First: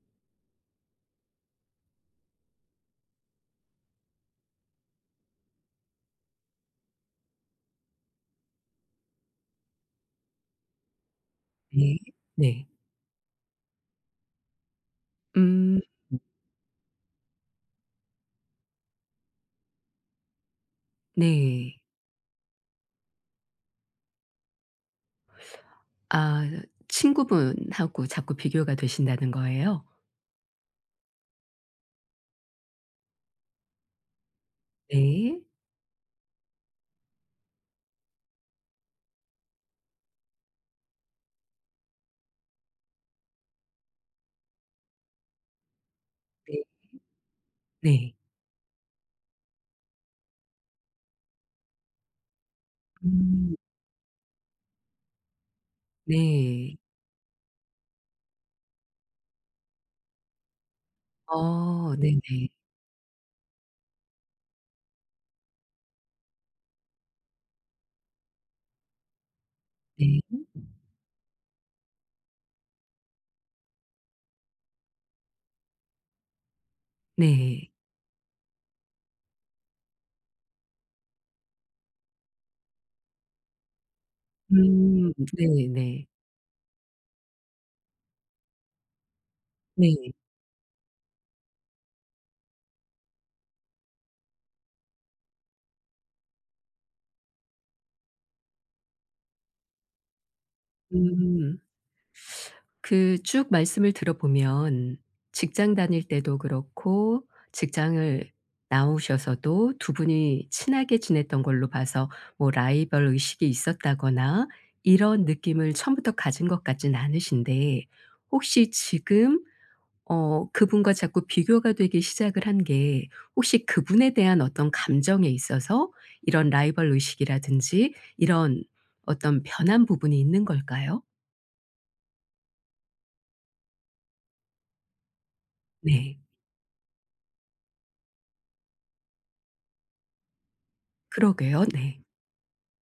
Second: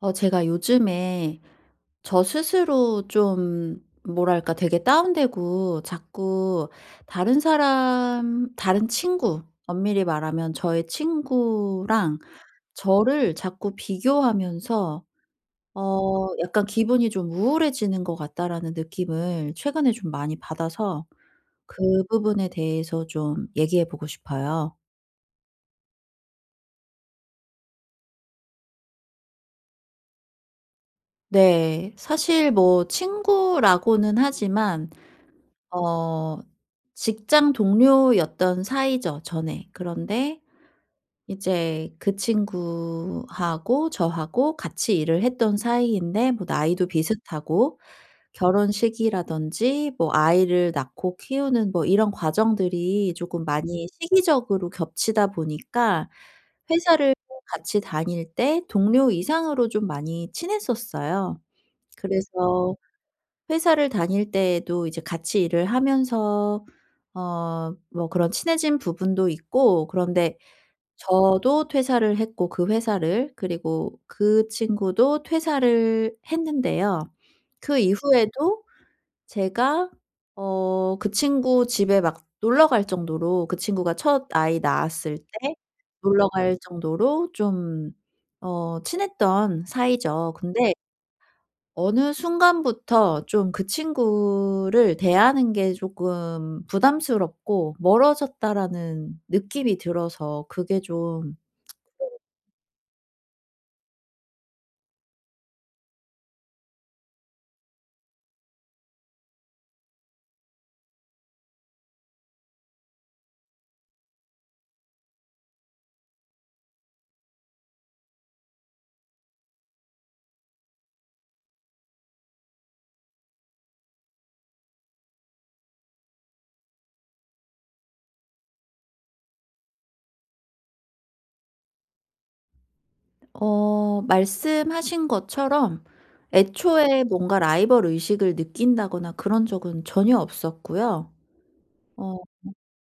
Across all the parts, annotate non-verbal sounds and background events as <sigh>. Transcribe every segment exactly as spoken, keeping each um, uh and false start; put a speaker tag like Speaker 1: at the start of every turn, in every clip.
Speaker 1: 어 제가 요즘에 저 스스로 좀 뭐랄까 되게 다운되고, 자꾸 다른 사람, 다른 친구, 엄밀히 말하면 저의
Speaker 2: 네.
Speaker 1: 친구랑
Speaker 2: 네.
Speaker 1: 저를 자꾸 비교하면서
Speaker 2: 음
Speaker 1: 어 약간 '기분이 좀 우울해지는 것 같다.'라는 느낌을 최근에 좀 많이 받아서,
Speaker 2: 네.
Speaker 1: 그 부분에 대해서 좀 얘기해 보고 싶어요.
Speaker 2: 아 친구분하고 자꾸 비교가 되신다는 거예요?
Speaker 1: 네. 사실 뭐 친구라고는 하지만,
Speaker 2: 네.
Speaker 1: 어 직장 동료였던 사이죠 전에. 그런데 이제 그 친구하고 저하고 같이 일을 했던 사이인데, 뭐
Speaker 2: 네.
Speaker 1: 나이도 비슷하고
Speaker 2: 네.
Speaker 1: 결혼 시기라든지 뭐 아이를 낳고 키우는 뭐 이런 과정들이 조금
Speaker 2: 음
Speaker 1: 많이 시기적으로 겹치다 보니까,
Speaker 2: 네.
Speaker 1: 회사를 같이 다닐 때 동료 이상으로 좀 많이 친했었어요.
Speaker 2: 어 네네.
Speaker 1: 그래서 회사를 다닐 때에도 이제 같이 일을 하면서 어 뭐 그런 친해진 부분도 있고. 그런데
Speaker 2: 네.
Speaker 1: 저도 퇴사를 했고 그 회사를, 그리고 그 친구도 퇴사를 했는데요.
Speaker 2: 네.
Speaker 1: 그 이후에도 제가 어 그 친구 집에 막 놀러 갈 정도로, 그 친구가 첫 아이
Speaker 2: 음
Speaker 1: 낳았을 때
Speaker 2: 네네.
Speaker 1: 놀러 갈 정도로 좀 어 친했던
Speaker 2: 네.
Speaker 1: 사이죠. 근데 어느 순간부터 좀 그 친구를 대하는 게 조금 부담스럽고 '멀어졌다.'라는 느낌이 들어서 그게 좀.
Speaker 2: 음. 그 쭉 말씀을 들어보면 직장 다닐 때도 그렇고 직장을 나오셔서도 두 분이 친하게 지냈던 걸로 봐서 뭐 라이벌 의식이 있었다거나 이런 느낌을 처음부터 가진 것 같진 않으신데 혹시 지금 어 그분과 자꾸 비교가 되기 시작을 한 게 혹시 그분에 대한 어떤 감정에 있어서 이런 라이벌 의식이라든지 이런 어떤 변한 부분이 있는 걸까요?
Speaker 1: 어 말씀하신 것처럼
Speaker 2: 네.
Speaker 1: 애초에 뭔가 라이벌 의식을 느낀다거나 그런 적은 전혀 없었고요.
Speaker 2: 그러게요. 네.
Speaker 1: 어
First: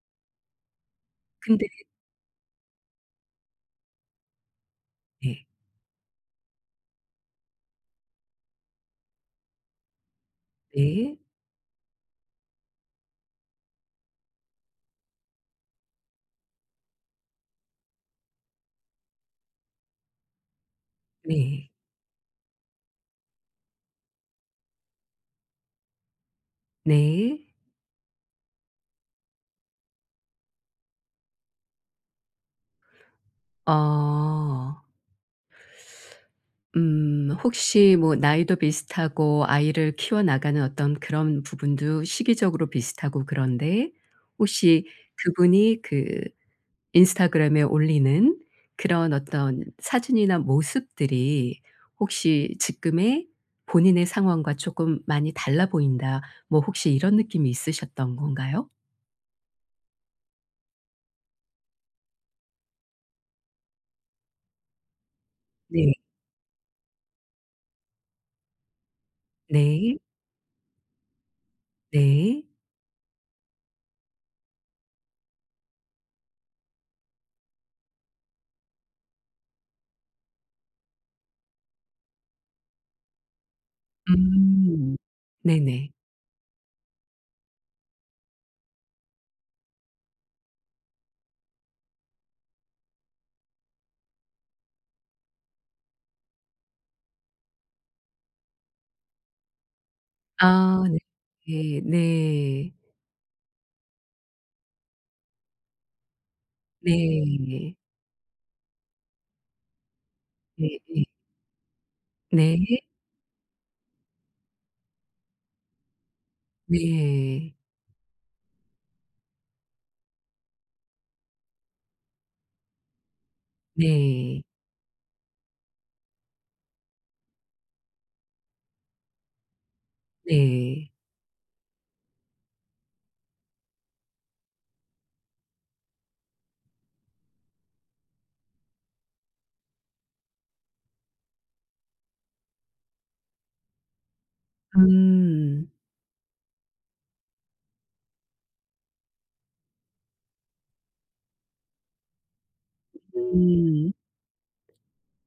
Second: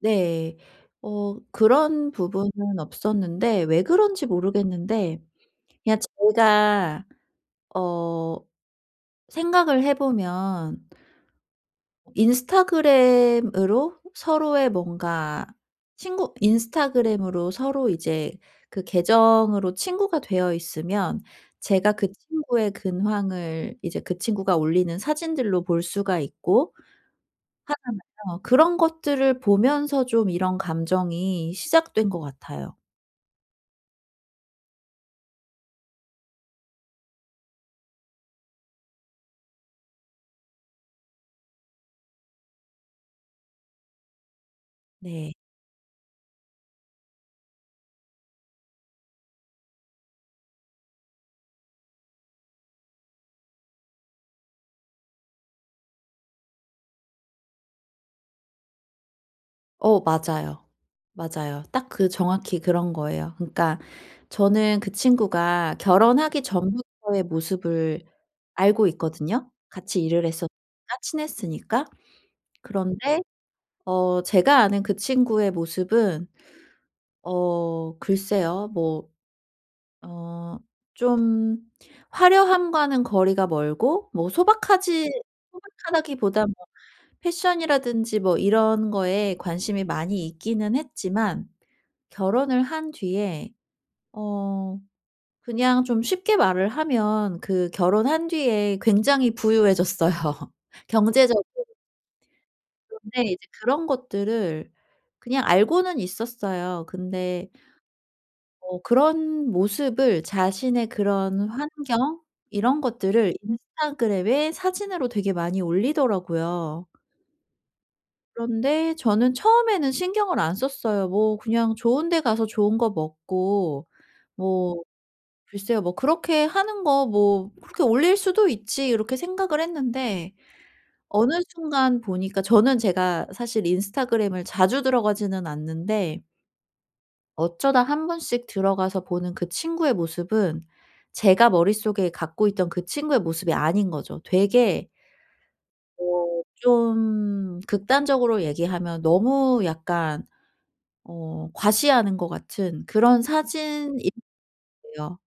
Speaker 1: 네. 어
Speaker 2: 근데
Speaker 1: 그런 부분은 없었는데 왜 그런지 모르겠는데,
Speaker 2: 네.
Speaker 1: 그냥 제가 어 생각을 해 보면
Speaker 2: 네.
Speaker 1: 인스타그램으로 서로의 뭔가, 친구 인스타그램으로 서로 이제 그 계정으로 친구가 되어 있으면
Speaker 2: 네.
Speaker 1: 제가 그 친구의 근황을 이제 그 친구가 올리는 사진들로 볼 수가 있고,
Speaker 2: 네.
Speaker 1: 어 그런 것들을 보면서 좀 이런 감정이 시작된 것 같아요.
Speaker 2: 어. 음 혹시 뭐 나이도 비슷하고 아이를 키워나가는 어떤 그런 부분도 시기적으로 비슷하고 그런데 혹시
Speaker 1: 네.
Speaker 2: 그분이 그 인스타그램에 올리는 그런 어떤 사진이나 모습들이 혹시 지금의 본인의 상황과 쪼끔 많이 달라 보인다. 뭐 혹시 이런 느낌이 있으셨던 건가요?
Speaker 1: 어 맞아요. 맞아요. 딱 그 정확히 그런 거예요. 그러니까 저는 그 친구가
Speaker 2: 네.
Speaker 1: 결혼하기 전부터의 모습을 알고 있거든요.
Speaker 2: 네.
Speaker 1: 같이 일을 했었으니까, 친했으니까.
Speaker 2: 네.
Speaker 1: 그런데 어 제가 아는 그 친구의 모습은, 어 글쎄요. 뭐 어 좀 화려함과는 거리가 멀고 뭐
Speaker 2: 음.
Speaker 1: 소박하지
Speaker 2: 네네.
Speaker 1: 소박하다기보다 뭐 패션이라든지 뭐 이런 거에 관심이 많이 있기는 했지만, 결혼을 한 뒤에 어 그냥 좀 쉽게 말을 하면 그 결혼한 뒤에 굉장히 부유해졌어요. <laughs>
Speaker 2: 아
Speaker 1: 경제적으로.
Speaker 2: 네. 네.
Speaker 1: 근데 이제 그런 것들을 그냥 알고는 있었어요. 근데
Speaker 2: 네.
Speaker 1: 어 그런 모습을, 자신의
Speaker 2: 네.
Speaker 1: 그런 환경 이런
Speaker 2: 네네.
Speaker 1: 것들을 인스타그램에 사진으로 되게 많이
Speaker 2: 네.
Speaker 1: 올리더라고요.
Speaker 2: 네.
Speaker 1: 그런데 저는 처음에는 신경을 안 썼어요. 뭐 그냥 좋은 데 가서 좋은 거 먹고
Speaker 2: 네.
Speaker 1: 뭐 글쎄요. 뭐 그렇게 하는 거 뭐 '그렇게 올릴 수도 있지.' 이렇게 생각을 했는데,
Speaker 2: 네.
Speaker 1: 어느 순간 보니까, 저는 제가 사실 인스타그램을 자주 들어가지는 않는데, 어쩌다 한 번씩 들어가서 보는 그 친구의 모습은 제가 머릿속에 갖고 있던 그 친구의 모습이 아닌 거죠. 되게
Speaker 2: 음.
Speaker 1: 어 좀 극단적으로 얘기하면 너무 약간 어 과시하는 것 같은 그런
Speaker 2: 음.
Speaker 1: 사진인 거예요.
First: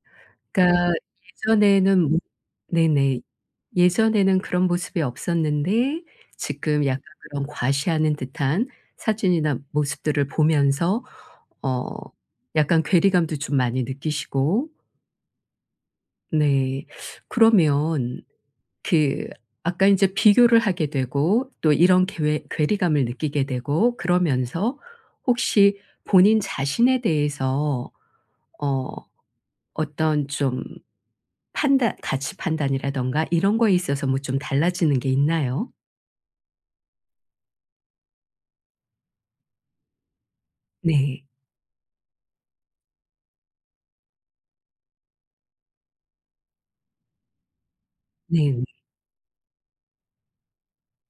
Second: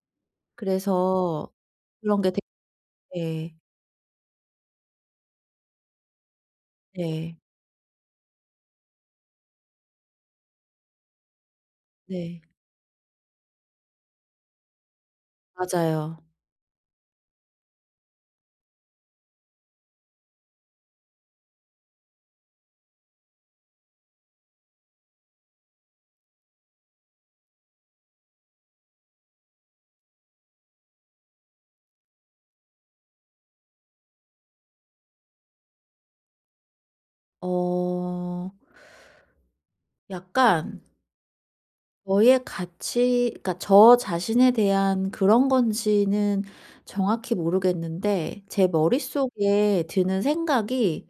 Speaker 2: 그러니까
Speaker 1: 그래서
Speaker 2: 예전에는 뭐
Speaker 1: 그런 게
Speaker 2: 네네.
Speaker 1: 되게.
Speaker 2: 예전에는 그런 모습이 없었는데 지금 약간
Speaker 1: 네.
Speaker 2: 그런 과시하는 듯한 사진이나 모습들을 보면서 어
Speaker 1: 네.
Speaker 2: 약간 괴리감도 좀 많이 느끼시고
Speaker 1: 맞아요.
Speaker 2: 네. 그러면 그 아까 인제 비교를 하게 되고 또 이런 괴 괴리감을 느끼게 되고 그러면서 혹시 본인 자신에 대해서 어 어떤 좀 판단 가치 판단이라든가 이런 거에 있어서 뭐 좀 달라지는 게 있나요?
Speaker 1: 어 약간
Speaker 2: 네.
Speaker 1: 저의 가치, 그러니까 저 자신에 대한 그런 건지는 정확히 모르겠는데,
Speaker 2: 네네.
Speaker 1: 제 머릿속에 드는 생각이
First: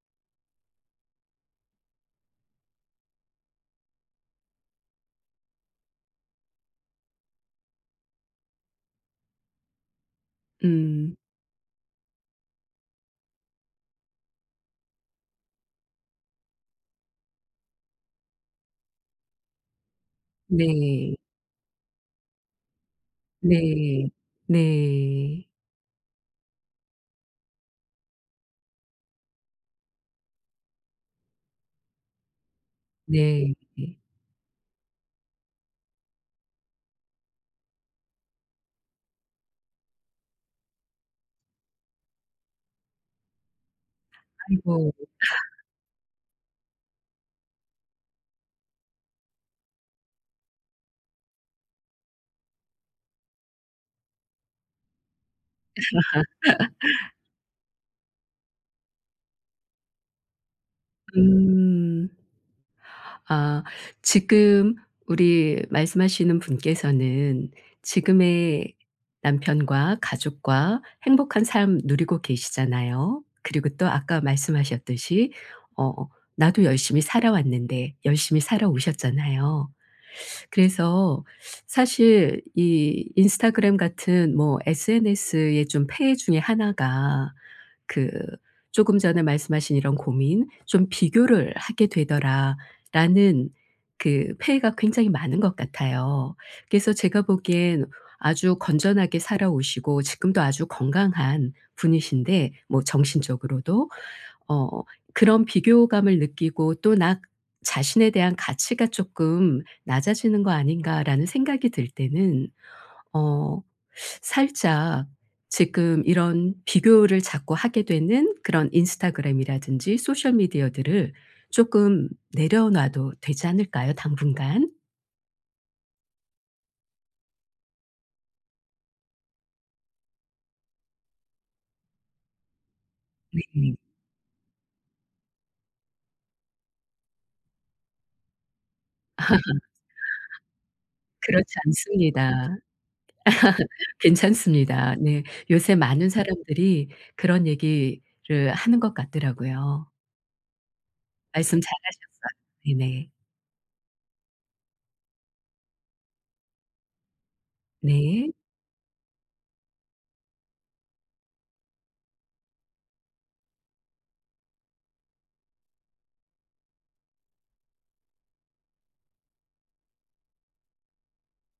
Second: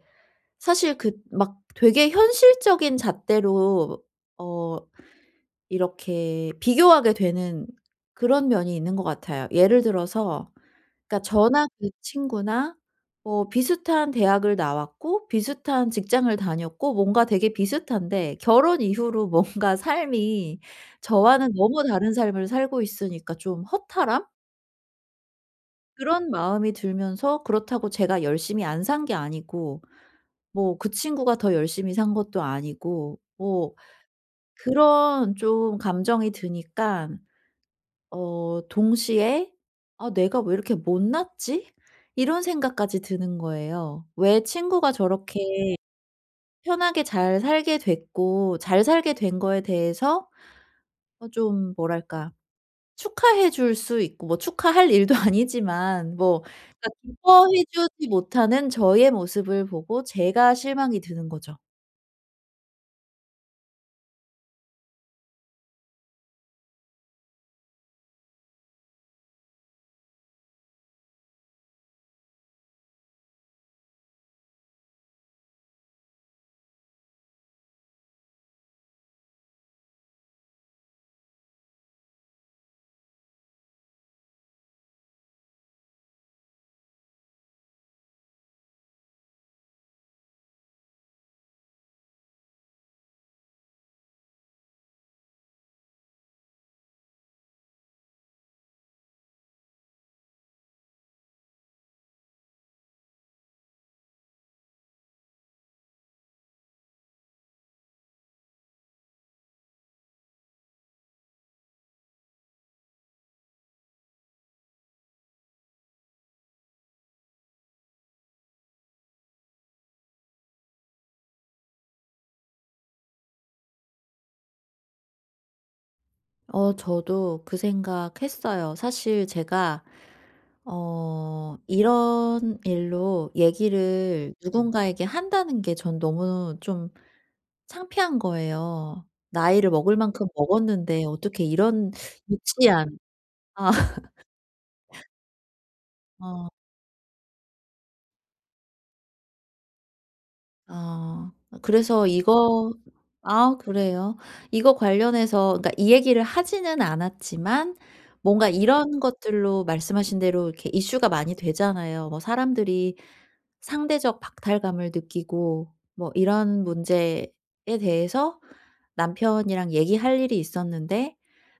Speaker 1: 사실 그 막 되게 현실적인 잣대로 어 이렇게 비교하게 되는 그런 면이 있는 것 같아요. 예를 들어서
Speaker 2: 음.
Speaker 1: 그러니까 저나 그 친구나 뭐 비슷한 대학을 나왔고 비슷한 직장을 다녔고 뭔가 되게 비슷한데, 결혼 이후로 <laughs> 뭔가 삶이
Speaker 2: 네.
Speaker 1: 저와는 너무 다른 삶을 살고 있으니까 좀
Speaker 2: 네.
Speaker 1: 허탈함?
Speaker 2: 네.
Speaker 1: 그런 마음이 들면서, 그렇다고 제가 열심히 안 산 게 아니고, 뭐 그 친구가 더 열심히 산 것도 아니고.
Speaker 2: 네.
Speaker 1: 뭐 그런 좀 감정이 드니까 어 동시에 '아 내가 왜 이렇게 못났지?' 이런 생각까지 드는 거예요. 왜 친구가
Speaker 2: 아이고.
Speaker 1: 저렇게 편하게 잘 살게 됐고 잘 살게 된 거에 대해서 어 좀 뭐랄까, 축하해 줄 수 있고 뭐 축하할 일도 <laughs> 아니지만, 뭐 그러니까 기뻐해 주지 못하는 저의 모습을 보고 제가 실망이 드는 거죠.
Speaker 2: 음. 아 지금 우리 말씀하시는 분께서는 지금의 남편과 가족과 행복한 삶 누리고 계시잖아요. 그리고 또 아까 말씀하셨듯이 어 나도 열심히 살아왔는데 열심히 살아오셨잖아요. 그래서 사실 이 인스타그램 같은 뭐 에스엔에스의 좀 폐해 중에 하나가 그 조금 전에 말씀하신 이런 고민 좀 '비교를 하게 되더라.'라는 그 폐해가 굉장히 많은 것 같아요. 그래서 제가 보기엔 아주 건전하게 살아오시고 지금도 아주 건강한 분이신데 뭐 정신적으로도 어 그런 비교감을 느끼고 또 '나 자신에 대한 가치가 쪼끔 낮아지는 거 아닌가.'라는 생각이 들 때는 어 살짝 지금 이런 비교를 자꾸 하게 되는 그런 인스타그램이라든지 소셜 미디어들을 조금 내려놔도 되지 않을까요 당분간?
Speaker 1: 어 저도 그 생각했어요. 사실 제가 어 이런 일로
Speaker 2: 음,
Speaker 1: 얘기를 음. 누군가에게 한다는 게 전 너무 좀 창피한 거예요. 나이를 먹을 만큼 먹었는데 어떻게
Speaker 2: 그렇지
Speaker 1: 이런
Speaker 2: 않습니다.
Speaker 1: 유치한. 아. <laughs>
Speaker 2: 괜찮습니다. 네. 요새 많은 사람들이 그런 얘기를 하는 것 같더라고요.
Speaker 1: 아.
Speaker 2: 말씀
Speaker 1: 그래서 이거.
Speaker 2: 잘하셨어요. 네네.
Speaker 1: 아 그래요? 이거 관련해서, 그러니까 이 얘기를 하지는 않았지만
Speaker 2: 네.
Speaker 1: 뭔가 이런 것들로 말씀하신 대로 이렇게 이슈가 많이 되잖아요. 뭐 사람들이 상대적 박탈감을 느끼고 뭐 이런 문제에 대해서 남편이랑 얘기할 일이 있었는데,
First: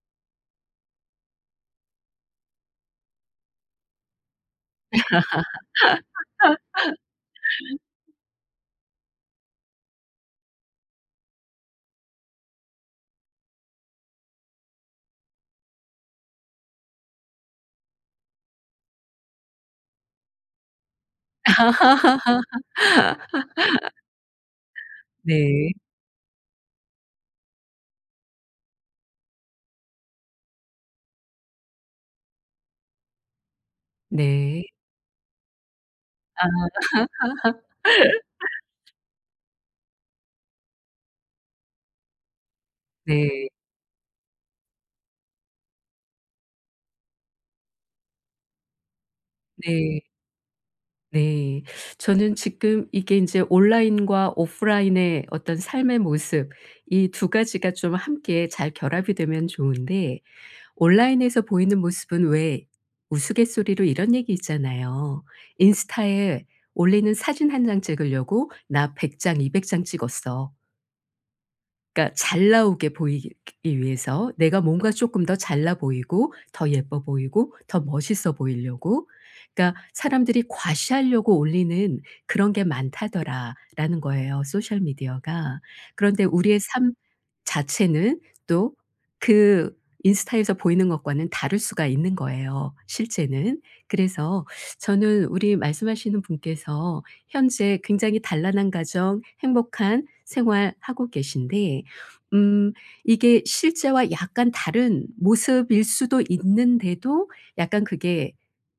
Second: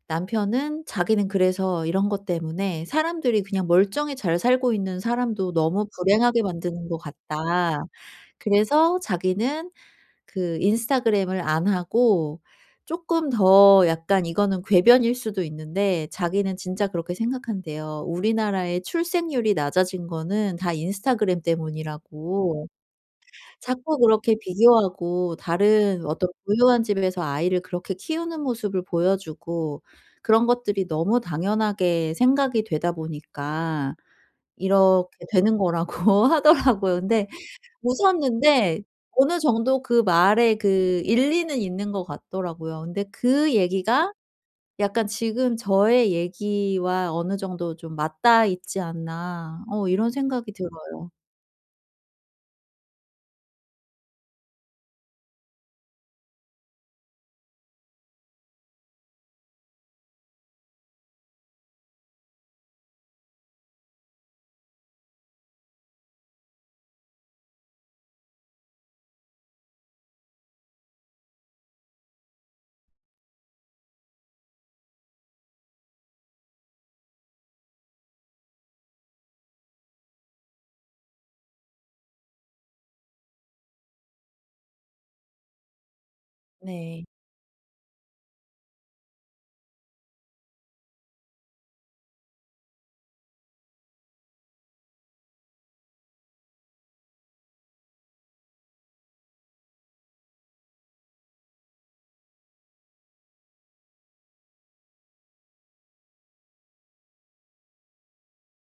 Speaker 1: 남편은 자기는 그래서 이런 것 때문에 "사람들이 그냥 멀쩡히 잘 살고 있는 사람도 너무 불행하게 만드는 것 같다." 그래서 자기는 그 인스타그램을 안 하고, 쪼끔 더 약간, 이거는 궤변일 수도 있는데 자기는 진짜 그렇게 생각한대요. "우리나라의 출생률이 낮아진 거는 다 인스타그램
Speaker 2: <laughs>
Speaker 1: 때문이라고." 자꾸 그렇게 비교하고
Speaker 2: 네.
Speaker 1: 다른 어떤 부유한 집에서 아이를 그렇게 키우는 모습을 보여주고, 그런 것들이 너무 당연하게 생각이 되다 보니까
Speaker 2: 네.
Speaker 1: 이렇게 되는 거라고
Speaker 2: 아
Speaker 1: <laughs> 하더라고요. 근데 웃었는데, 어느 정도 그 말에 그 일리는 있는 것 같더라고요. 근데
Speaker 2: 네.
Speaker 1: 그 얘기가 약간 지금 저의 얘기와 어느 정도 좀 맞닿아 있지 않나, 어
Speaker 2: 네.
Speaker 1: 이런 생각이 들어요.
Speaker 2: 네. 저는 지금 이게 인제 온라인과 오프라인의 어떤 삶의 모습 이 두 가지가 좀 함께 잘 결합이 되면 좋은데 온라인에서 보이는 모습은 왜 우스갯소리로 이런 얘기 있잖아요. "인스타에 올리는 사진 한 장 찍으려고 나 백 장, 이백 장 찍었어." 그러니까 잘 나오게 보이기 위해서 내가 뭔가 조금 더 잘나 보이고 더 예뻐 보이고 더 멋있어 보이려고 그러니까 사람들이 "과시하려고 올리는 그런 게 많다더라."라는 거예요 소셜 미디어가. 그런데 우리의 삶
Speaker 1: 네.
Speaker 2: 자체는 또 그 인스타에서 보이는 것과는 다를 수가 있는 거예요 실제는. 그래서 저는 우리 말씀하시는 분께서 현재 굉장히 단란한 가정 행복한 생활 하고 계신데 음 이게 실제와 약간 다른 모습일 수도 있는데도 약간 그게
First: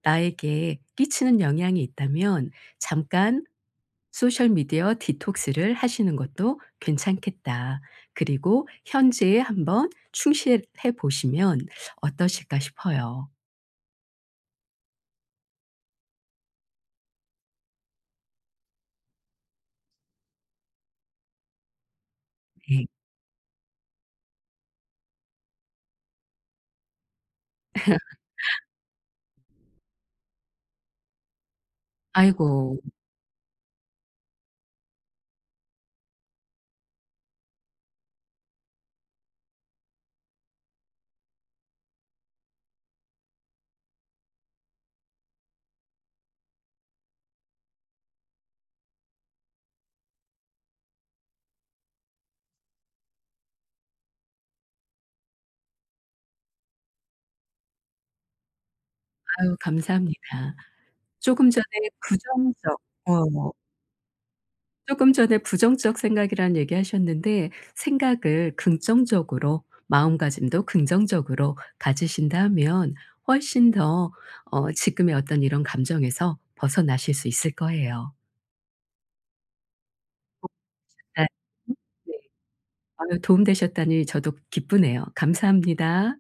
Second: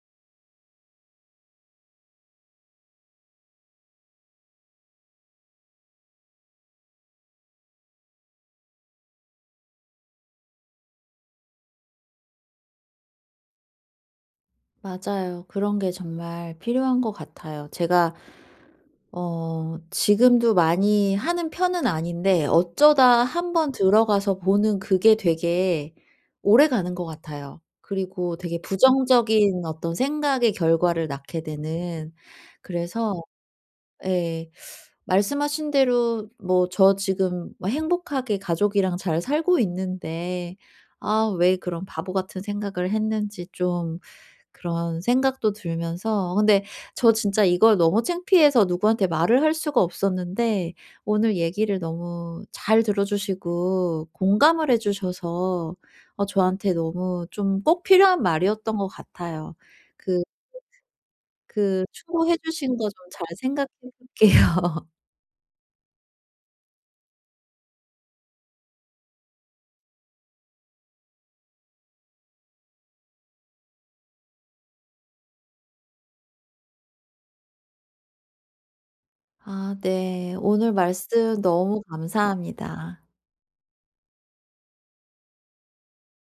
Speaker 2: 나에게 끼치는 영향이 있다면 잠깐 '소셜 미디어 디톡스를 하시는 것도 괜찮겠다. 그리고 현재에 한번 충실해 보시면 어떠실까?' 싶어요.
Speaker 1: 맞아요. 그런 게 정말 필요한 것 같아요. 제가 어 지금도 많이 하는 편은 아닌데,
Speaker 2: 네,
Speaker 1: 어쩌다 한번 들어가서 보는 그게 되게 오래가는 것 같아요. 그리고 되게 음. 부정적인 어떤 생각의 결과를 낳게 되는.
Speaker 2: 아이고.
Speaker 1: 그래서 예, 말씀하신 대로 뭐 저 지금 뭐 행복하게 가족이랑 잘 살고 있는데, 아 왜 그런 바보 같은 생각을 했는지 좀 그런 생각도 들면서. 근데 저 진짜 이걸 너무 창피해서 누구한테 말을 할 수가 없었는데, 오늘 얘기를 너무 잘 들어 주시고 공감을 해 주셔서 어 저한테 너무 좀 꼭 필요한 말이었던 것 같아요.
Speaker 2: 아유
Speaker 1: 그
Speaker 2: 감사합니다. 조금 전에
Speaker 1: 그 충고해 주신
Speaker 2: 부정적
Speaker 1: 거 좀 잘
Speaker 2: 어.
Speaker 1: 생각해 볼게요. <laughs>
Speaker 2: 조금 전에 부정적 생각이라는 얘기하셨는데 생각을 긍정적으로 마음가짐도 긍정적으로 가지신다면 훨씬 더 어 지금의 어떤 이런 감정에서 벗어나실 수 있을 거예요.
Speaker 1: 아 네. 오늘
Speaker 2: 네.
Speaker 1: 말씀 너무
Speaker 2: 네.
Speaker 1: 감사합니다.
Speaker 2: 아유 도움 되셨다니 저도 기쁘네요. 감사합니다.